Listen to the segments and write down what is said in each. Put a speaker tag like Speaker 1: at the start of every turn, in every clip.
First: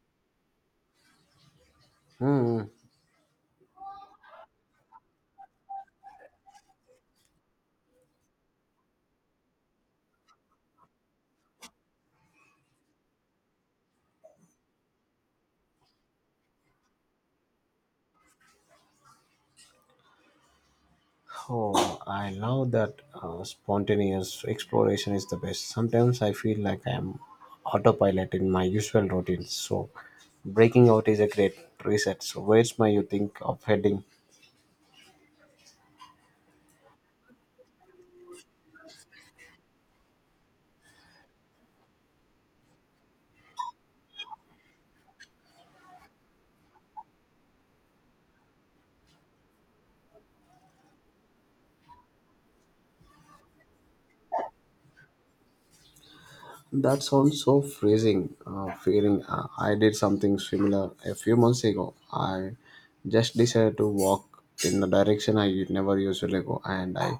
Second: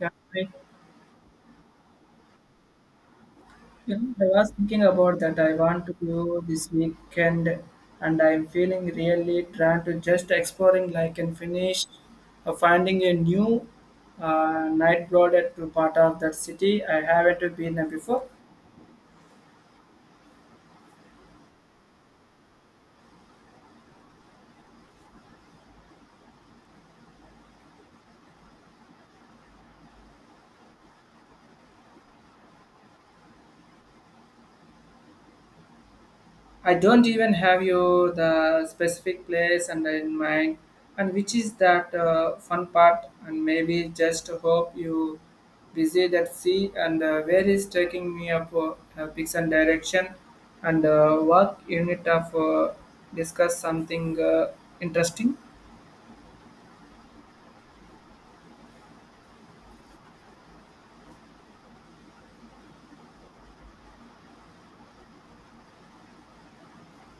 Speaker 1: Yeah, I,
Speaker 2: Hmm.
Speaker 1: I was thinking about that. I want to go this weekend, and I'm feeling really trying to just exploring like and finish finding a new night blooded to part of that city. I haven't been there before.
Speaker 2: Oh, I love that spontaneous exploration is the best. Sometimes I feel like I am autopilot in my usual routines. So, breaking out is a great reset. So, where's my you think of heading?
Speaker 1: I don't even have your the specific place and in mind, and which is that fun part, and maybe just hope you visit that sea and where is taking me up picks and direction and work unit of discuss something interesting.
Speaker 2: That sounds so freezing. Feeling I did something similar a few months ago. I just decided to walk in the direction I never usually go, and I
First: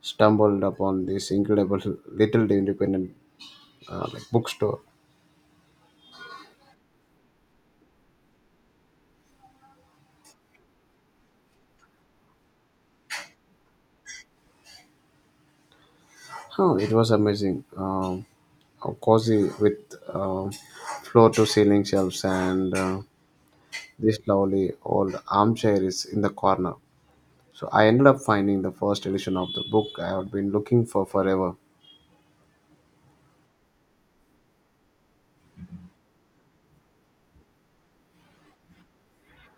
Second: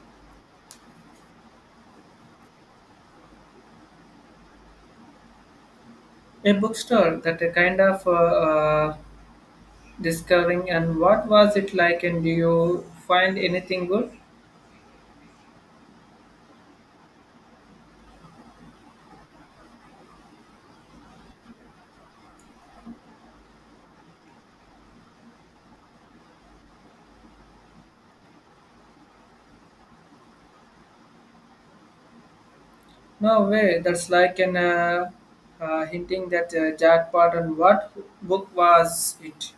Speaker 2: stumbled upon this incredible little independent bookstore.
Speaker 1: A bookstore that a kind of discovering and what was it like and do you find anything good?
Speaker 2: Oh, it was amazing. How cozy with um, floor to ceiling shelves and this lovely old armchair is in the corner. So I ended up finding the first edition of the book I had been looking for forever.
Speaker 1: No way. That's like an hinting that jackpot. And what book was it?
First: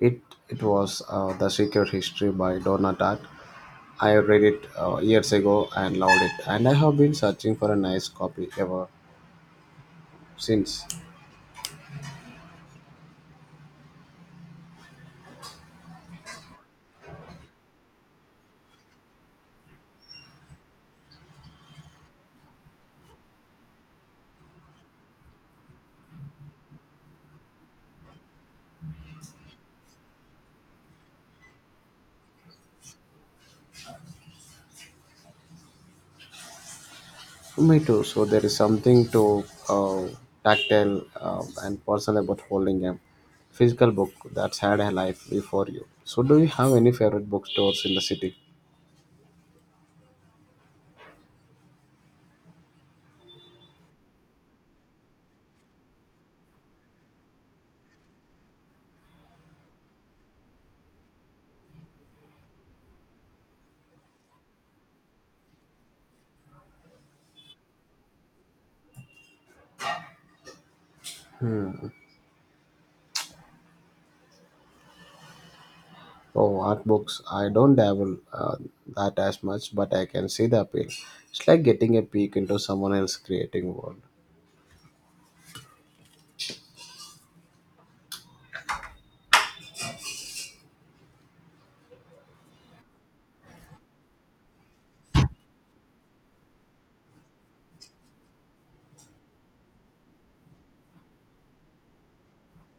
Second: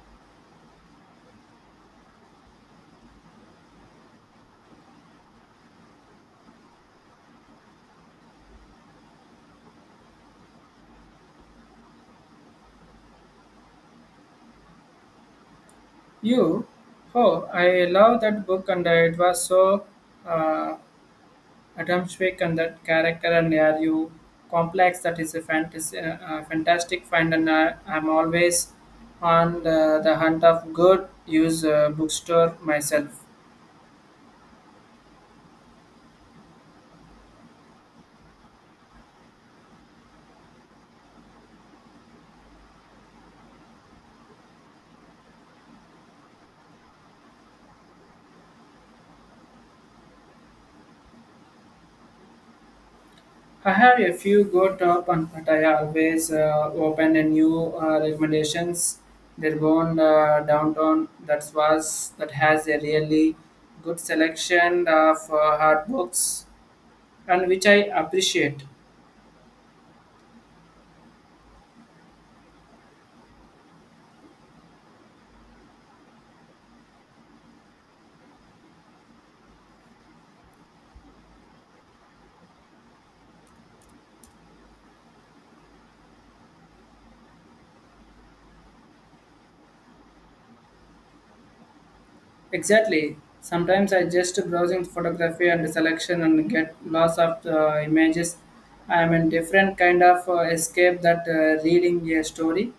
Speaker 2: It it was The Secret History by Donna Tartt. I read it years ago and loved it, and I have been searching for a nice copy ever since.
Speaker 1: You? Oh, I love that book, and it was so uh, atmospheric and that character and are you complex. That is a fantasy, fantastic find, and I'm always on the hunt of good use bookstore myself.
Speaker 2: Me too. So there is something to tactile and personal about holding a physical book that's had a life before you. So do you have any favorite bookstores in the city?
Speaker 1: I have a few good top, and but I always open a new recommendations. There one downtown that was that has a really good selection of hard books, and which I appreciate.
Speaker 2: Oh, art books. I don't dabble that as much, but I can see the appeal. It's like getting a peek into someone else's creating world.
Speaker 1: Exactly. Sometimes I just browsing photography and selection and get lots of images. I am in different kind of escape that reading a story.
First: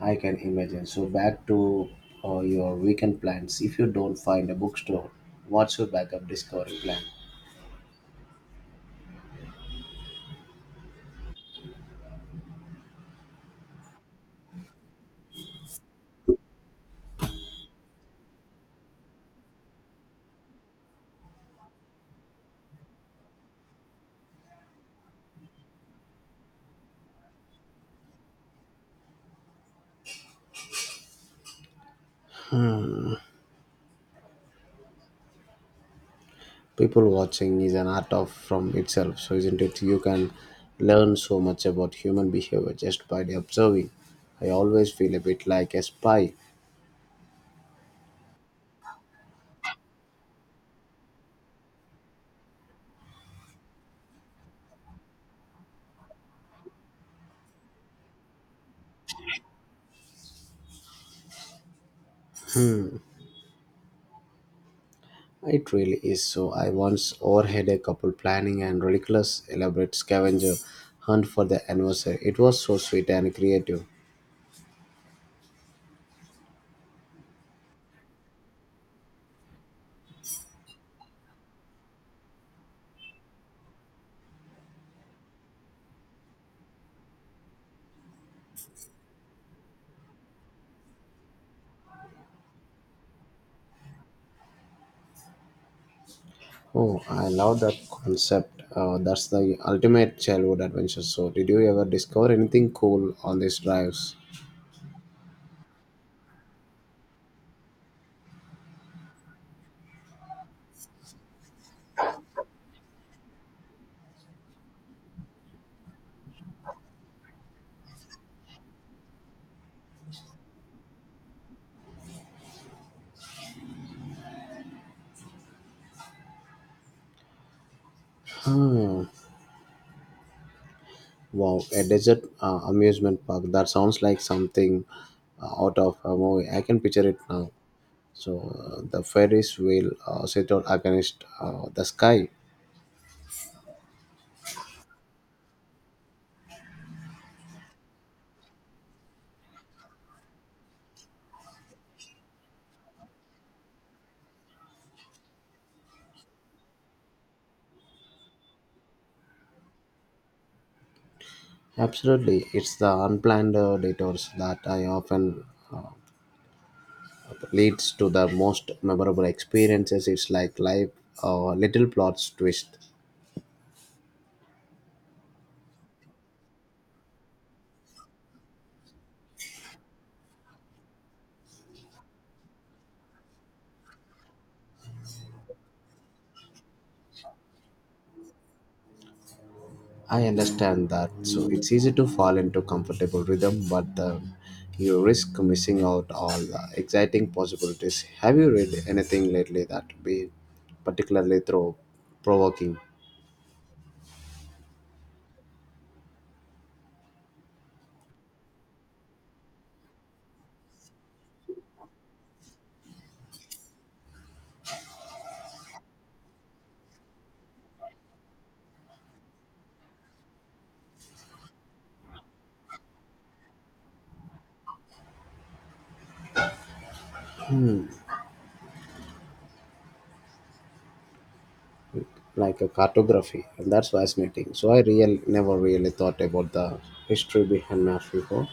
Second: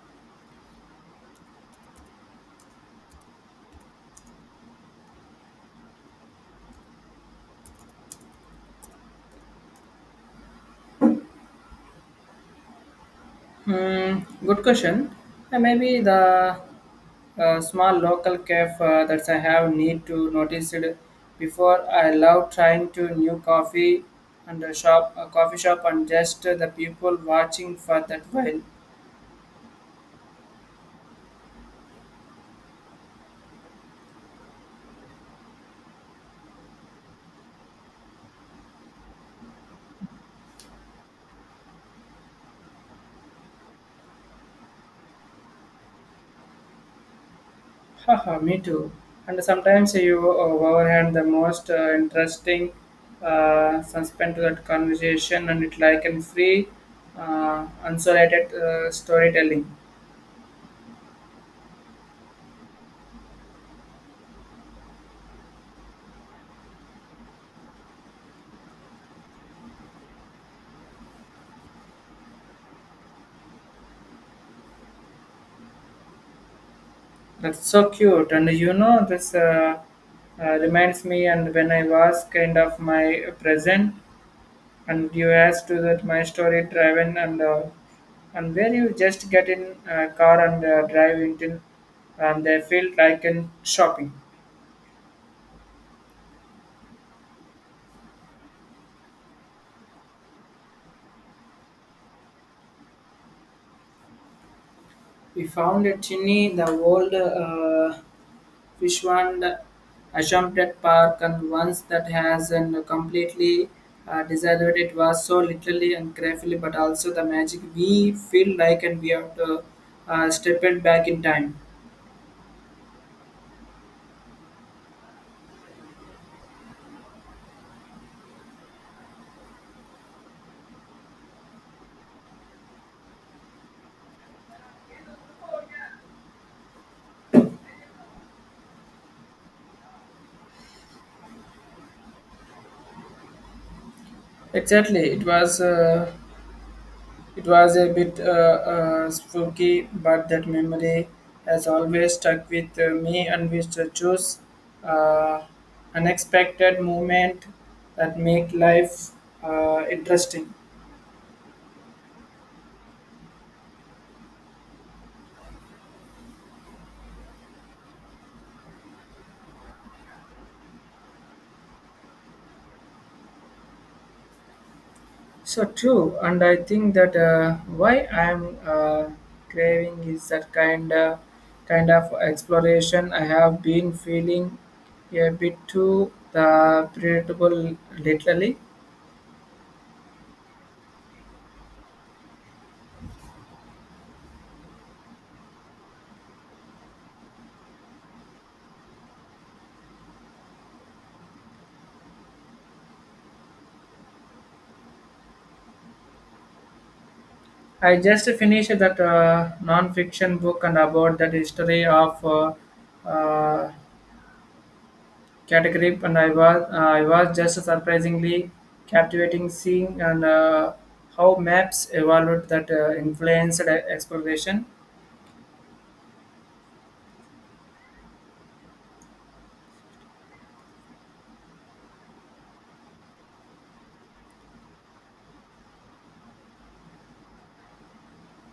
Speaker 2: I can imagine. So back to your weekend plans. If you don't find a bookstore, what's your backup discovery plan?
Speaker 1: Hmm, good question. And maybe the small local cafe that I have need to notice it before. I love trying to new coffee and a shop, a coffee shop, and just the people watching for that while.
Speaker 2: People watching is an art of from itself, so isn't it you can learn so much about human behavior just by the observing. I always feel a bit like a spy.
Speaker 1: Haha, me too. And sometimes you overhand the most interesting suspend to that conversation, and it like a free, unsolated storytelling.
Speaker 2: It really is. So I once overheard a couple planning and ridiculous elaborate scavenger hunt for the anniversary. It was so sweet and creative.
Speaker 1: That's so cute. This reminds me, and when I was kind of my present, and you asked to that my story driving and where you just get in a car and drive until and they feel like in shopping.
Speaker 2: Oh, I love that concept. That's the ultimate childhood adventure. So did you ever discover anything cool on these drives?
Speaker 1: We found a chimney in the old Fishwand Assumpted Park, and once that has and completely decided it was so literally and carefully, but also the magic we feel like and we have to step it back in time.
Speaker 2: Wow, a desert amusement park. That sounds like something out of a movie. I can picture it now. So the Ferris wheel set out against the sky.
Speaker 1: Exactly, it was. It was a bit spooky, but that memory has always stuck with me and we to choose uh, unexpected moment that make life interesting.
Speaker 2: Absolutely, it's the unplanned detours that I often leads to the most memorable experiences. It's like life, little plots twist.
Speaker 1: So true, and I think that why I'm craving is that kind of exploration. I have been feeling a bit too the predictable lately.
Speaker 2: I understand that. So it's easy to fall into comfortable rhythm, but you risk missing out all the exciting possibilities. Have you read anything lately that be particularly through provoking,
Speaker 1: I just finished that non-fiction book and about that history of uh, category, and I was just surprisingly captivating seeing and how maps evolved that influenced exploration.
Speaker 2: like a cartography? And that's fascinating. So I real never really thought about the history behind maps before.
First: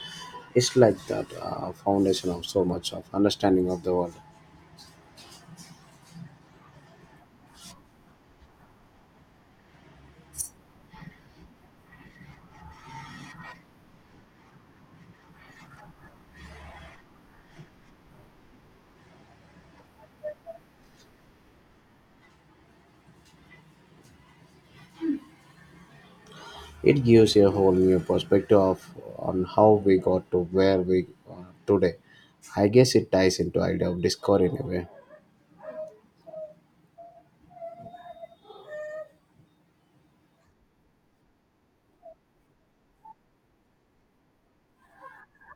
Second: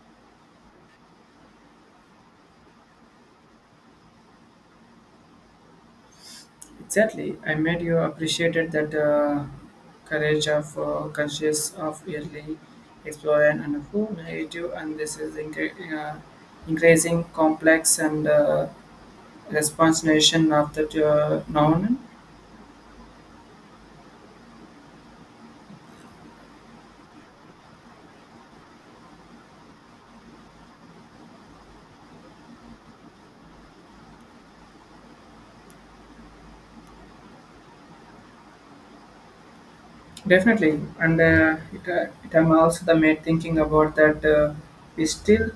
Speaker 2: It's like that foundation of so much of understanding of the world.
Speaker 1: Exactly, I made you appreciated that courage of conscious of early exploring and who made you, and this is increasing complex and. Response nation of that noun
Speaker 2: It gives a whole new perspective of, on how we got to where we are today. I guess it ties into idea of discovery in a way.
Speaker 1: definitely and it, it I'm also the made thinking about that we still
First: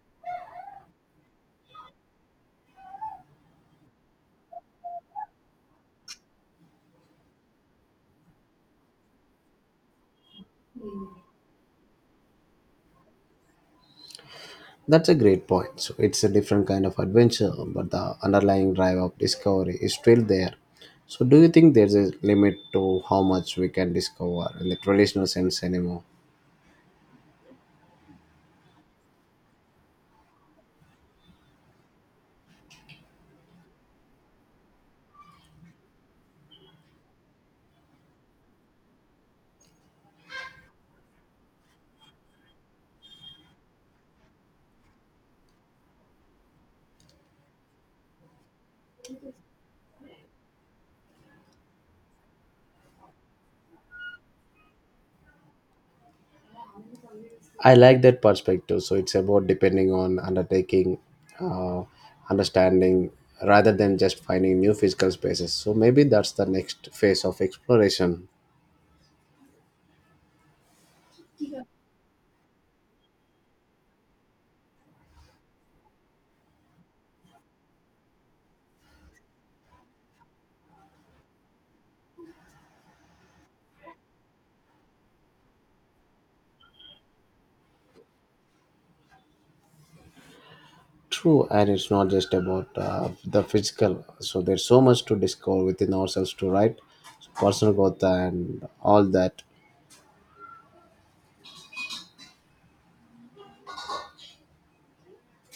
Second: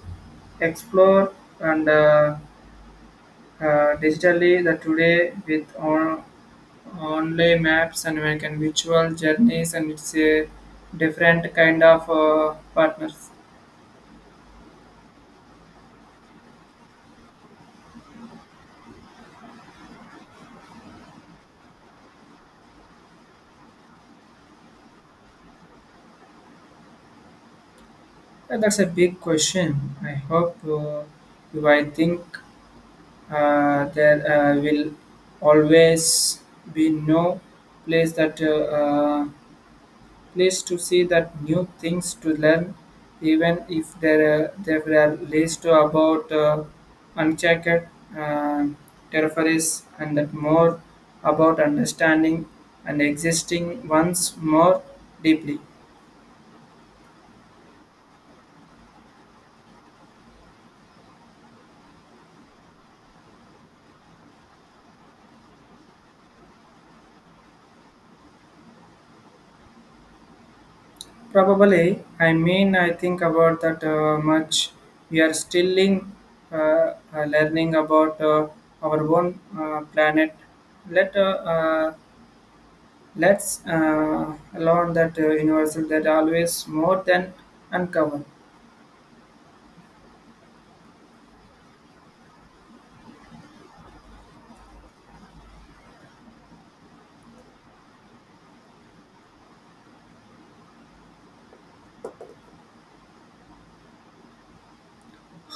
Speaker 1: explore and digitally the today with on online maps and we can virtual journeys and it's a different kind of partners.
Speaker 2: That's a great point. So it's a different kind of adventure, but the underlying drive of discovery is still there. So do you think there's a limit to how much we can discover in the traditional sense anymore?
Speaker 1: That's a big question. I hope you I think there will always be no place that place to see that new things to learn, even if there are least about unchecked uh, territories and that more about understanding and existing once more deeply.
Speaker 2: I like that perspective. So it's about depending on undertaking, uh, understanding, rather than just finding new physical spaces. So maybe that's the next phase of exploration.
Speaker 1: Probably. I mean, I think about that much. We are still in, learning about our own planet. Let uh, uh, let's learn that universal that always more than uncover.
Speaker 2: True, and it's not just about the physical. So there's so much to discover within ourselves to write, so personal growth, and all that.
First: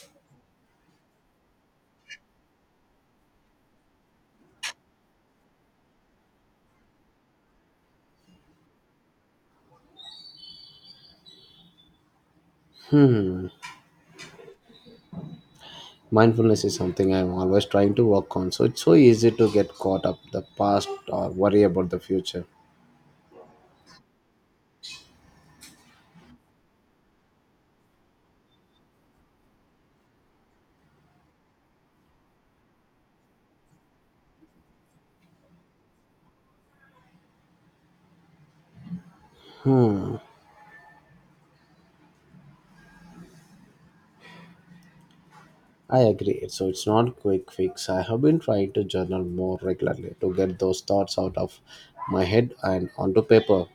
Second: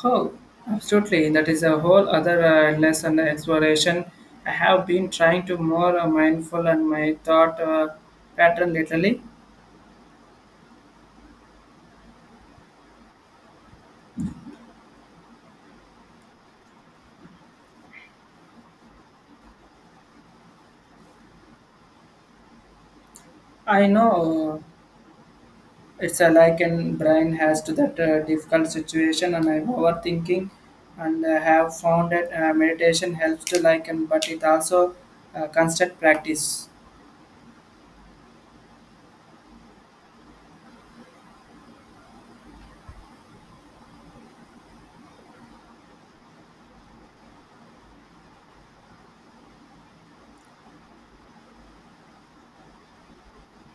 Speaker 1: Oh, absolutely. That is a whole other endless exploration. I have been trying to more mindful and my thought pattern lately.
Speaker 2: Mindfulness is something I'm always trying to work on. So it's so easy to get caught up the past or worry about the future.
Speaker 1: I know it's a like and Brian has to that difficult situation and I'm overthinking and I have found that meditation helps to like and but it also constant practice.
Speaker 2: I agree. So it's not a quick fix. I have been trying to journal more regularly to get those thoughts out of my head and onto paper.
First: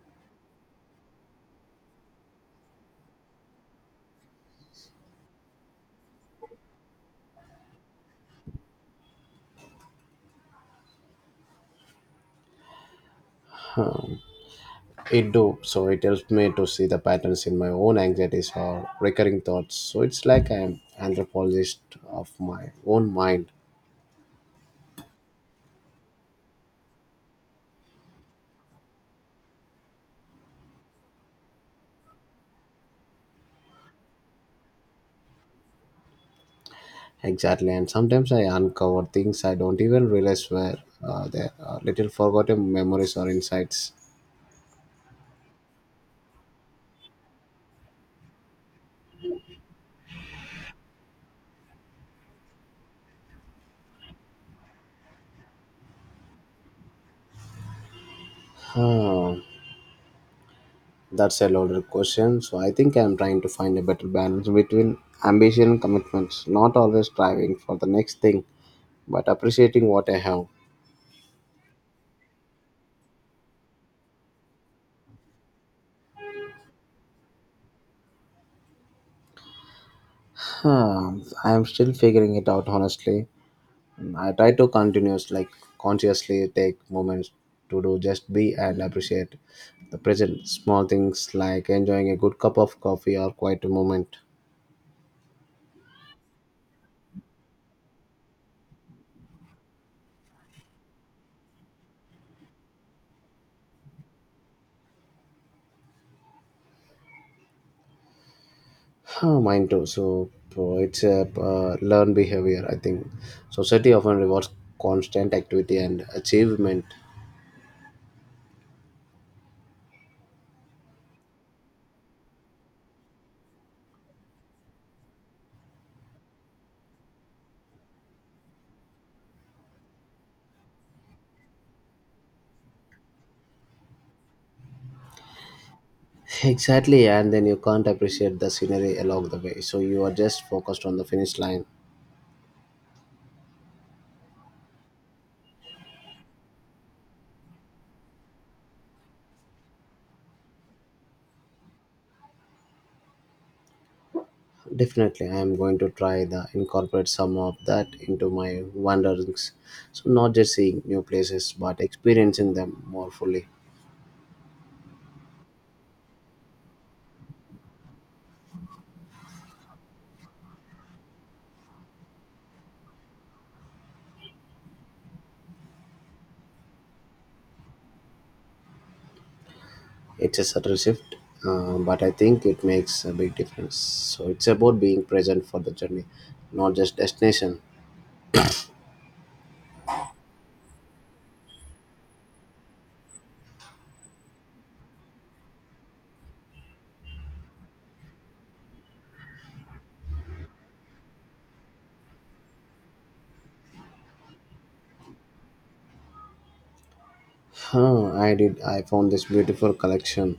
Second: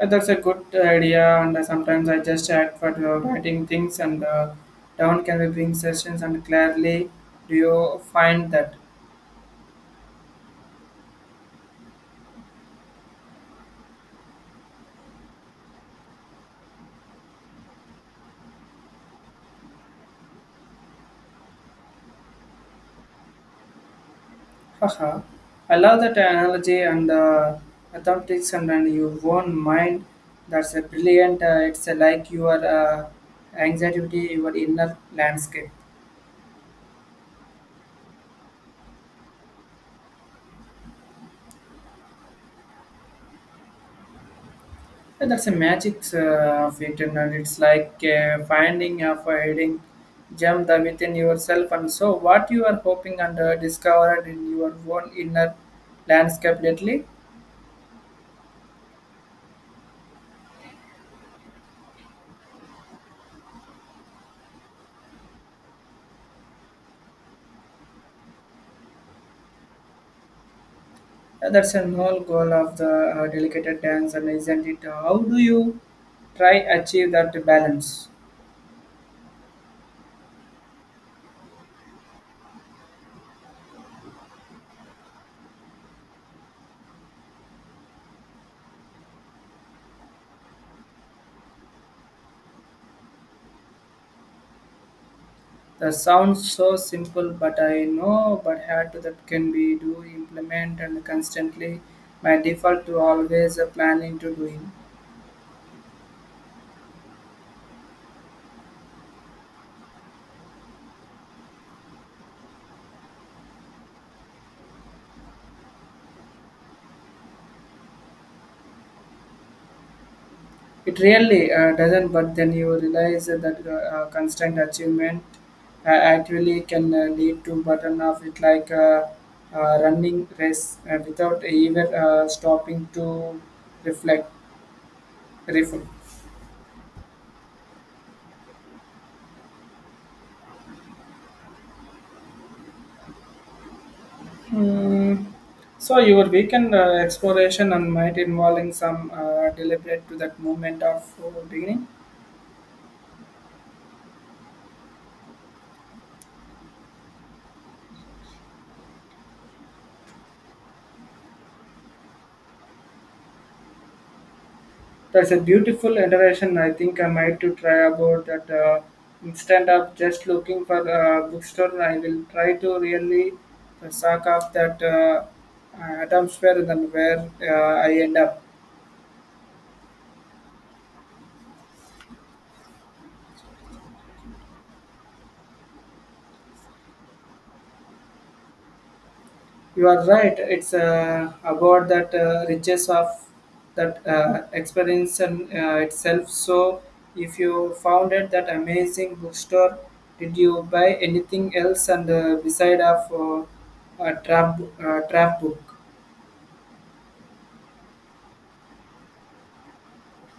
Speaker 1: That's a good idea and sometimes I just add for writing things and down can be bring sessions and clearly do you find that?
Speaker 2: It do, so it helps me to see the patterns in my own anxieties or recurring thoughts. So it's like I'm anthropologist of my own mind.
Speaker 1: Haha, I love that analogy and the mathematics and your own mind. That's a brilliant. It's like your anxiety, your inner landscape.
Speaker 2: Exactly, and sometimes I uncover things I don't even realize were there. Little forgotten memories or insights.
Speaker 1: And that's a magic of it, and it's like finding of a hidden gem that within yourself. And so, what you are hoping and discovered in your own inner landscape lately.
Speaker 2: Huh. That's a loaded question. So I think I'm trying to find a better balance between ambition and commitments, not always striving for the next thing, but appreciating what I have.
Speaker 1: That's a whole goal of the delicate dance, and isn't it? How do you try achieve that balance?
Speaker 2: Hmm, I'm still figuring it out honestly. I try to continuously, like consciously take moments to do just be and appreciate the present small things like enjoying a good cup of coffee or quiet moment.
Speaker 1: That sounds so simple, but I know, but hard to that can be do implement and constantly. My default to always planning to doing.
Speaker 2: Huh, mine too. So bro, it's a learned behavior. I think society often rewards constant activity and achievement.
Speaker 1: It really doesn't, but then you realize that constant achievement actually can lead to button off it like running race without even stopping to reflect. Refill.
Speaker 2: Exactly, and then you can't appreciate the scenery along the way. So you are just focused on the finish line.
Speaker 1: Mm. So your weekend exploration and might involving some deliberate to that moment of beginning.
Speaker 2: Definitely, I am going to try the incorporate some of that into my wanderings. So not just seeing new places, but experiencing them more fully.
Speaker 1: That's a beautiful iteration. I think I might to try about that. Instead of just looking for a bookstore, I will try to really suck up that atmosphere than where I end up.
Speaker 2: It's a subtle shift, but I think it makes a big difference. So it's about being present for the journey, not just destination.
Speaker 1: You are right. It's about that riches of that experience and itself. So, if you found it that amazing bookstore, did you buy anything else and beside of a trap book?
Speaker 2: Huh, I did. I found this beautiful collection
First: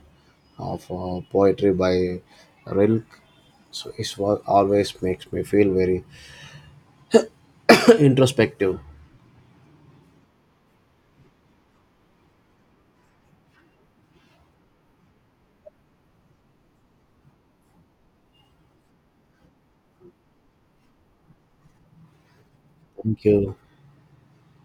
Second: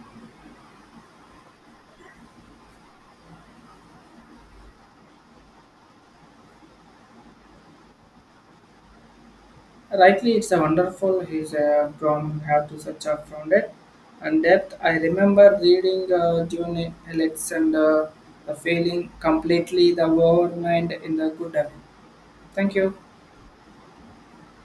Speaker 2: of poetry by Rilke. So his work always makes me feel very introspective.
Speaker 1: Rightly, it's a wonderful. He's from have to such a found it, and that I remember reading June Alexander, the failing completely the world mind in the good. Thank you.
Speaker 2: Thank you.